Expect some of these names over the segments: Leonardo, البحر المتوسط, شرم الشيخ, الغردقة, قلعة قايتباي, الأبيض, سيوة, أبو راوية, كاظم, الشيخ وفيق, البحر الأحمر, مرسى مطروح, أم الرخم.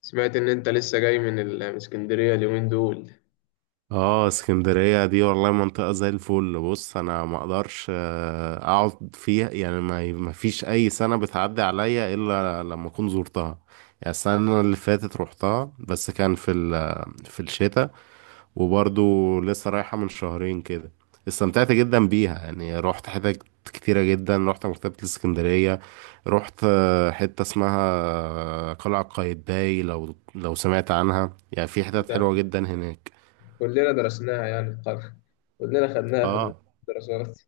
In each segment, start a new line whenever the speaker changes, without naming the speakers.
سمعت إن أنت لسه جاي من اسكندرية اليومين دول.
اه اسكندرية دي والله منطقة زي الفل. بص انا ما اقدرش اقعد فيها يعني ما فيش اي سنة بتعدي عليا الا لما اكون زرتها. يعني السنة اللي فاتت روحتها بس كان في الشتاء. وبرضو لسه رايحة من شهرين كده. استمتعت جدا بيها يعني روحت حتت كتيرة جدا. روحت مكتبة الاسكندرية. روحت حتة اسمها قلعة قايتباي. لو سمعت عنها، يعني في
أكيد
حتت
ده،
حلوة جدا هناك.
كلنا درسناها يعني كلنا خدناها في
اه.
الدراسات.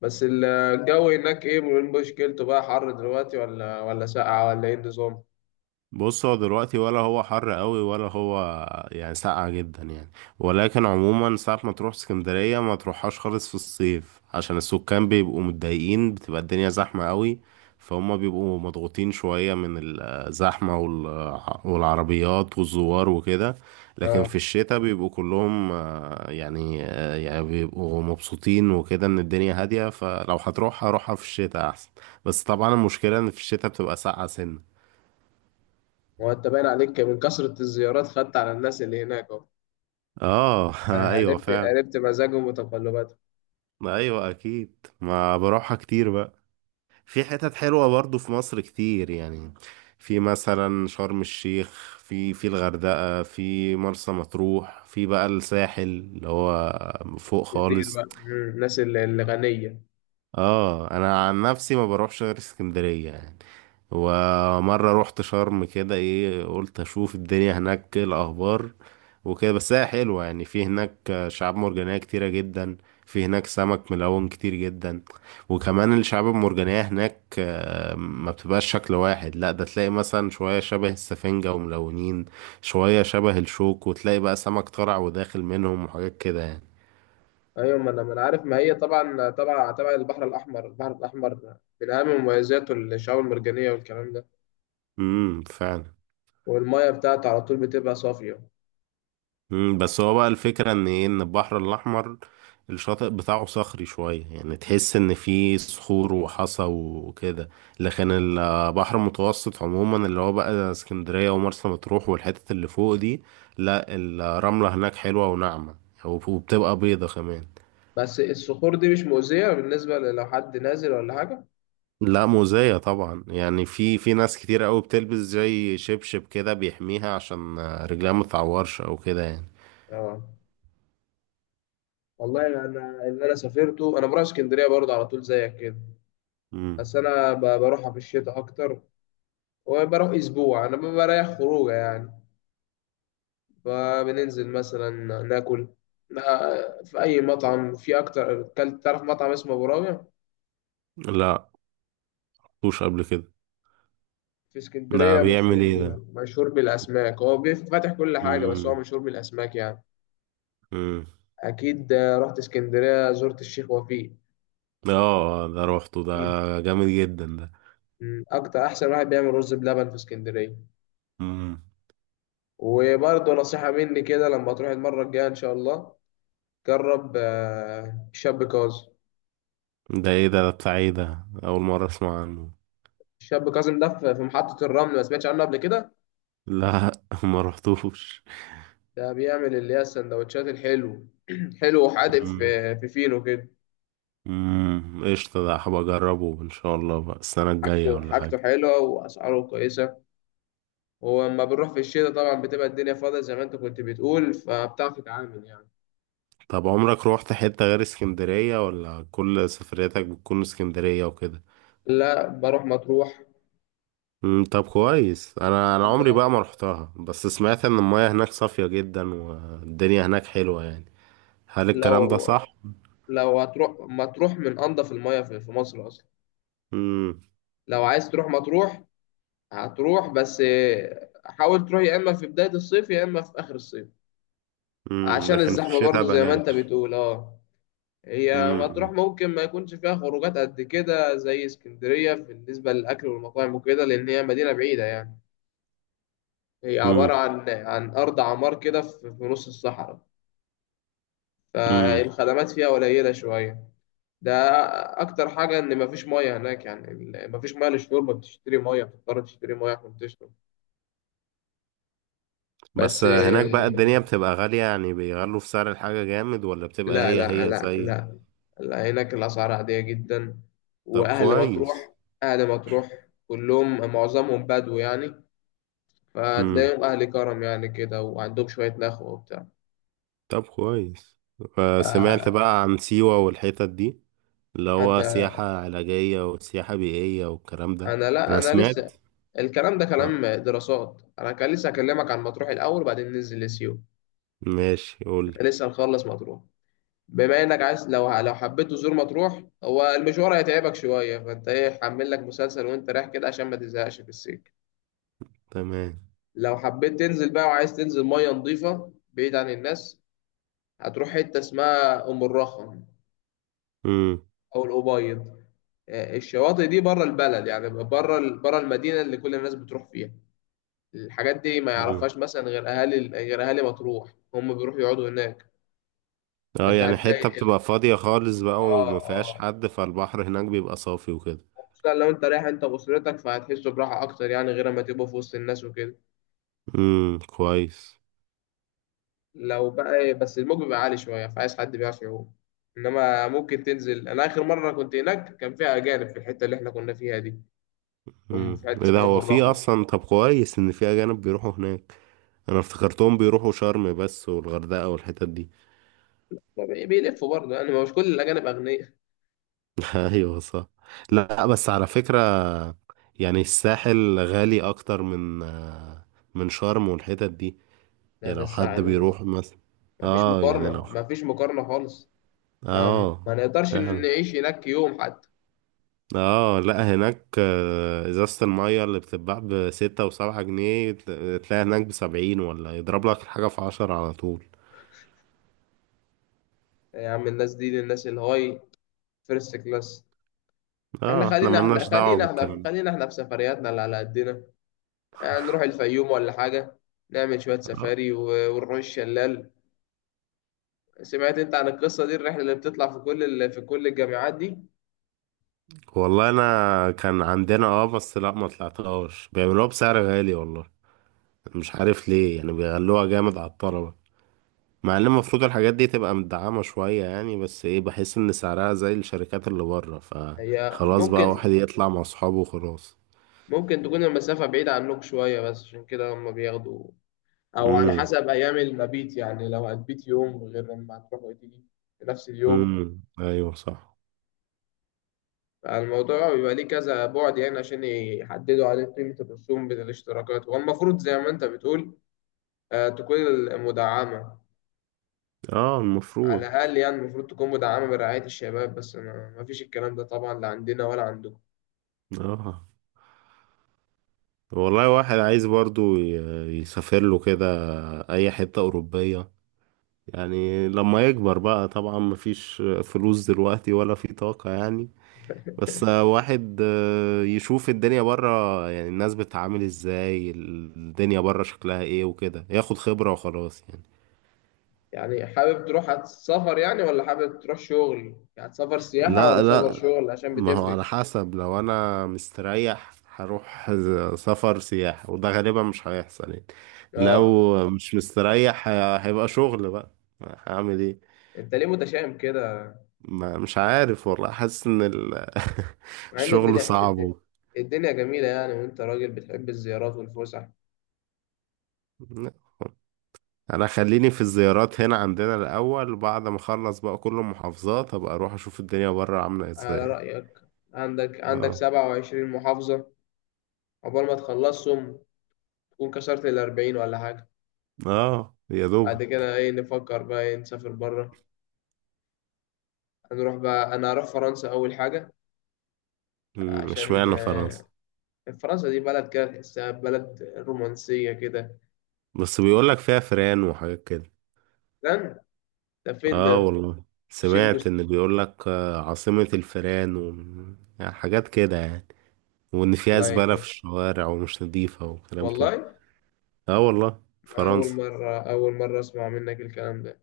بس الجو هناك إيه من مشكلته بقى؟ حر دلوقتي ولا ساقعة ولا إيه النظام؟
بص هو دلوقتي ولا هو حر قوي ولا هو يعني ساقع جدا يعني. ولكن عموما ساعة ما تروح اسكندرية ما تروحهاش خالص في الصيف، عشان السكان بيبقوا متضايقين، بتبقى الدنيا زحمة قوي. فهم بيبقوا مضغوطين شوية من الزحمة والعربيات والزوار وكده. لكن
آه.
في الشتاء بيبقوا كلهم يعني بيبقوا مبسوطين وكده، ان الدنيا هادية. فلو هتروح هروحها في الشتاء احسن. بس طبعا المشكلة ان في الشتاء بتبقى ساقعة سنة.
هو أنت باين عليك من كثرة الزيارات، خدت على الناس اللي هناك أهو.
اه ايوه
عرفت
فعلا.
عرفت مزاجهم وتقلباتهم.
ما ايوه اكيد. ما بروحها كتير بقى. في حتت حلوه برضو في مصر كتير يعني. في مثلا شرم الشيخ، في الغردقه، في مرسى مطروح، في بقى الساحل اللي هو فوق
كتير
خالص.
بقى. الناس الغنية.
اه انا عن نفسي ما بروحش غير اسكندرية يعني. ومرة رحت شرم كده، ايه قلت اشوف الدنيا هناك إيه الاخبار وكده. بس هي حلوة يعني. في هناك شعاب مرجانية كتيرة جدا. في هناك سمك ملون كتير جدا. وكمان الشعاب المرجانية هناك ما بتبقاش شكل واحد، لا ده تلاقي مثلا شوية شبه السفنجة وملونين، شوية شبه الشوك، وتلاقي بقى سمك طالع وداخل منهم وحاجات كده يعني.
أيوة، ما أنا عارف، ما هي طبعا طبعا تبع البحر الأحمر. البحر الأحمر من أهم مميزاته الشعاب المرجانية والكلام ده.
فعلا.
والمية بتاعته على طول بتبقى صافية.
بس هو بقى الفكرة ان ايه، ان البحر الاحمر الشاطئ بتاعه صخري شوية، يعني تحس ان فيه صخور وحصى وكده. لكن البحر المتوسط عموما اللي هو بقى اسكندرية ومرسى مطروح والحتت اللي فوق دي، لا الرملة هناك حلوة وناعمة وبتبقى بيضة كمان.
بس الصخور دي مش مؤذية بالنسبة لو حد نازل ولا حاجة؟
لا مؤذية طبعا يعني، في ناس كتير قوي بتلبس زي شبشب كده بيحميها عشان رجلها متعورش او كده يعني.
اه. والله أنا اللي أنا سافرته، أنا بروح اسكندرية برضه على طول زيك كده.
مم.
بس أنا بروحها في الشتاء أكتر. وبروح أسبوع، أنا بريح خروجة يعني. فبننزل مثلا، ناكل في أي مطعم. في أكتر، كلت تعرف مطعم اسمه أبو راوية؟
لا مش قبل كده.
في
ده
اسكندرية
بيعمل
مشهور
ايه ده.
مشهور بالأسماك، هو فاتح كل حاجة بس هو
امم.
مشهور بالأسماك يعني.
امم.
أكيد، رحت اسكندرية زرت الشيخ وفيق.
اه ده روحته ده.
أكيد.
جامد جدا ده.
مم. أكتر، أحسن واحد بيعمل رز بلبن في اسكندرية.
امم.
وبرضه نصيحة مني كده، لما تروح المرة الجاية إن شاء الله جرب الشاب كاظم.
ده ايه ده بتاع ايه ده، اول مره اسمع عنه.
الشاب كاظم ده في محطة الرمل، ما سمعتش عنه قبل كده؟
لا ما رحتوش.
ده بيعمل اللي هي السندوتشات الحلو. حلو وحادق،
امم.
في فينو كده.
قشطه، ده هبقى اجربه ان شاء الله بقى السنه الجايه
حاجته
ولا حاجه.
حاجته حلوة وأسعاره كويسة. ولما بنروح في الشتاء طبعا بتبقى الدنيا فاضية زي ما أنت كنت بتقول، فبتعرف تتعامل يعني.
طب عمرك روحت حته غير اسكندريه، ولا كل سفرياتك بتكون اسكندريه وكده؟
لا، بروح مطروح.
طب كويس. انا عمري بقى ما رحتها، بس سمعت ان المياه هناك صافيه جدا والدنيا هناك حلوه يعني. هل الكلام ده
لو
صح؟
لو هتروح مطروح، من انضف المياه في مصر اصلا. لو عايز تروح مطروح هتروح، بس حاول تروح يا اما في بداية الصيف يا اما في اخر الصيف، عشان
لكن في
الزحمة
الشتاء
برضو زي ما انت
بلاش.
بتقول. اه. هي مطروح
امم.
ممكن ما يكونش فيها خروجات قد كده زي اسكندرية بالنسبة للأكل والمطاعم وكده، لأن هي مدينة بعيدة يعني. هي عبارة
امم.
عن أرض عمار كده في نص الصحراء.
امم
فالخدمات فيها قليلة شوية. ده اكتر حاجه، ان مفيش ميه هناك يعني، مفيش ميه للشرب، بتشتري ميه، بتضطر تشتري ميه عشان تشرب.
بس
بس
هناك بقى الدنيا بتبقى غالية يعني، بيغلوا في سعر الحاجة جامد، ولا بتبقى
لا
هي
لا
هي
لا
زي.
لا، لا هناك الاسعار عاديه جدا.
طب
واهل
كويس.
مطروح اهل مطروح كلهم معظمهم بدو يعني،
امم
فتلاقيهم اهل كرم يعني كده، وعندهم شويه نخوه وبتاع.
طب كويس. سمعت
آه،
بقى عن سيوة والحتت دي، اللي
انت،
هو سياحة علاجية وسياحة بيئية والكلام ده.
انا لا
أنا
انا
سمعت.
لسه. الكلام ده
آه.
كلام دراسات، انا كان لسه اكلمك عن مطروح الاول وبعدين ننزل لسيوه.
ماشي قولي.
لسه نخلص مطروح. بما انك عايز، لو حبيت تزور مطروح، هو المشوار هيتعبك شويه، فانت ايه حمل لك مسلسل وانت رايح كده عشان ما تزهقش في السكه.
تمام.
لو حبيت تنزل بقى وعايز تنزل ميه نظيفه بعيد عن الناس، هتروح حته اسمها ام الرخم
امم.
او الابيض. الشواطئ دي بره البلد يعني بره بره المدينه اللي كل الناس بتروح فيها. الحاجات دي ما
امم.
يعرفهاش مثلا غير اهالي مطروح، هم بيروحوا يقعدوا هناك.
اه
فانت
يعني حتة
هتلاقي
بتبقى فاضية خالص بقى
اه
وما فيهاش
آه.
حد، فالبحر هناك بيبقى صافي وكده.
خصوصا لو انت رايح انت واسرتك فهتحسوا براحه اكتر يعني، غير ما تبقوا في وسط الناس وكده.
كويس.
لو بقى بس الموج بيبقى عالي شويه، فعايز حد بيعرف يعوم. انما ممكن تنزل، انا اخر مره كنت هناك كان فيها اجانب في الحته اللي احنا كنا فيها دي. هم في حته
ايه ده،
اسمها ام
هو في
الرخم.
اصلا؟ طب كويس ان في اجانب بيروحوا هناك. انا افتكرتهم بيروحوا شرم بس والغردقة والحتت دي.
بيلفوا برضه يعني، ما مش كل الاجانب اغنياء.
ايوه صح. لا بس على فكرة، يعني الساحل غالي اكتر من من شرم والحتت دي.
ده
يعني
ده
لو حد
الساعه.
بيروح مثلا،
ما فيش
اه يعني لو.
مقارنه، ما فيش مقارنه خالص. ما, ما
اه
نقدرش
فعلا.
نعيش هناك يوم حتى.
اه لا هناك ازازة المية اللي بتتباع بستة وسبعة جنيه، تلاقي هناك بسبعين، ولا يضرب لك الحاجة في عشرة على طول.
يا عم، الناس دي الناس الهاي، فيرست كلاس. احنا
اه احنا
خلينا احنا
ملناش دعوة
خلينا احنا
بالكلام ده.
خلينا احنا في سفرياتنا اللي على قدنا. نروح الفيوم ولا حاجة، نعمل شوية
آه.
سفاري ونروح الشلال. سمعت انت عن القصة دي، الرحلة اللي بتطلع في كل ال... في كل الجامعات دي؟
والله انا كان عندنا اه، بس لا ما طلعتهاش، بيعملوها بسعر غالي والله. مش عارف ليه يعني بيغلوها جامد على الطلبة، مع ان المفروض الحاجات دي تبقى مدعمة شوية يعني. بس ايه، بحس ان سعرها زي الشركات اللي بره،
هي
فخلاص بقى
ممكن
واحد يطلع مع اصحابه وخلاص.
ممكن تكون المسافة بعيدة عنك شوية بس عشان كده هم بياخدوا، أو على
امم.
حسب أيام المبيت يعني، لو هتبيت يوم غير لما هتروح وتيجي في نفس اليوم.
ايوه صح.
فالموضوع بيبقى ليه كذا بعد يعني، عشان يحددوا عليه قيمة الرسوم بين الاشتراكات. هو المفروض زي ما انت بتقول تكون المدعمة،
اه
على
المفروض.
الأقل يعني. المفروض تكون مدعمة برعاية الشباب، بس ما فيش الكلام ده طبعا لا عندنا ولا عندكم.
اه والله واحد عايز برضو يسافر له كده اي حتة اوروبية، يعني لما يكبر بقى طبعا، مفيش فلوس دلوقتي ولا في طاقة يعني. بس واحد يشوف الدنيا برا يعني، الناس بتتعامل ازاي، الدنيا برا شكلها ايه وكده، ياخد خبرة وخلاص يعني.
يعني حابب تروح، هتسافر يعني ولا حابب تروح شغل؟ يعني هتسافر سياحة ولا
لا
سفر
لا.
شغل، عشان
ما هو
بتفرق.
على حسب، لو انا مستريح هروح، سفر سياحة، وده غالبا مش هيحصل يعني.
اه.
لو مش مستريح، هيبقى شغل بقى. هعمل ايه.
انت ليه متشائم كده؟
ما مش عارف والله، حاسس ان
مع ان
الشغل
الدنيا
صعب
الدنيا جميلة يعني، وانت راجل بتحب الزيارات والفسح.
انا خليني في الزيارات هنا عندنا الاول، بعد ما اخلص بقى كل المحافظات ابقى اروح اشوف الدنيا بره عاملة
على
ازاي.
رأيك. عندك
اه.
27 محافظة، عقبال ما تخلصهم تكون كسرت ال 40 ولا حاجة.
اه يا
بعد
دوبك.
كده ايه؟ نفكر بقى ايه، نسافر بره. هنروح بقى، انا هروح فرنسا اول حاجة. عشان
اشمعنى فرنسا؟
فرنسا دي بلد كده تحسها بلد رومانسية كده.
بس بيقولك فيها فران وحاجات كده.
لن، ده فين
اه
ده؟
والله،
شيف
سمعت
جوست.
ان بيقول لك عاصمة الفيران و... يعني حاجات كده يعني، وان فيها زبالة في
والله،
الشوارع ومش نظيفة وكلام كده.
والله،
اه والله
أول
فرنسا.
مرة، أول مرة أسمع منك الكلام ده.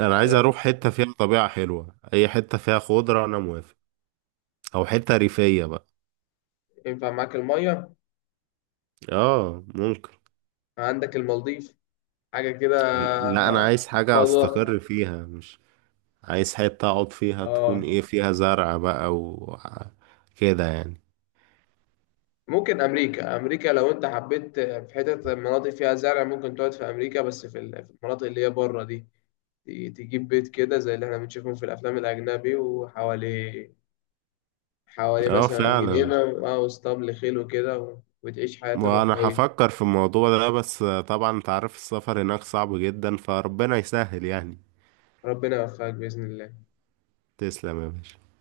انا عايز
على،
اروح حتة فيها طبيعة حلوة، اي حتة فيها خضرة انا موافق. او حتة ريفية بقى.
ينفع معاك المية؟
اه ممكن.
عندك المالديف، حاجة كده.
لا انا
آه،
عايز حاجة
فضاء.
استقر فيها، مش عايز حتة اقعد فيها تكون
آه.
ايه فيها زرع بقى و كده يعني.
ممكن أمريكا لو أنت حبيت في حتة مناطق فيها زرع ممكن تقعد في أمريكا، بس في في المناطق اللي هي بره دي. ت- تجيب بيت كده زي اللي احنا بنشوفهم في الأفلام الأجنبي وحواليه، حوالي
اه
مثلا
فعلا.
جنينة أو اسطبل خيل وكده وتعيش حياة
وانا
الرفاهية.
هفكر في الموضوع ده، بس طبعا انت عارف السفر هناك صعب جدا فربنا يسهل يعني.
ربنا يوفقك بإذن الله.
تسلم يا باشا.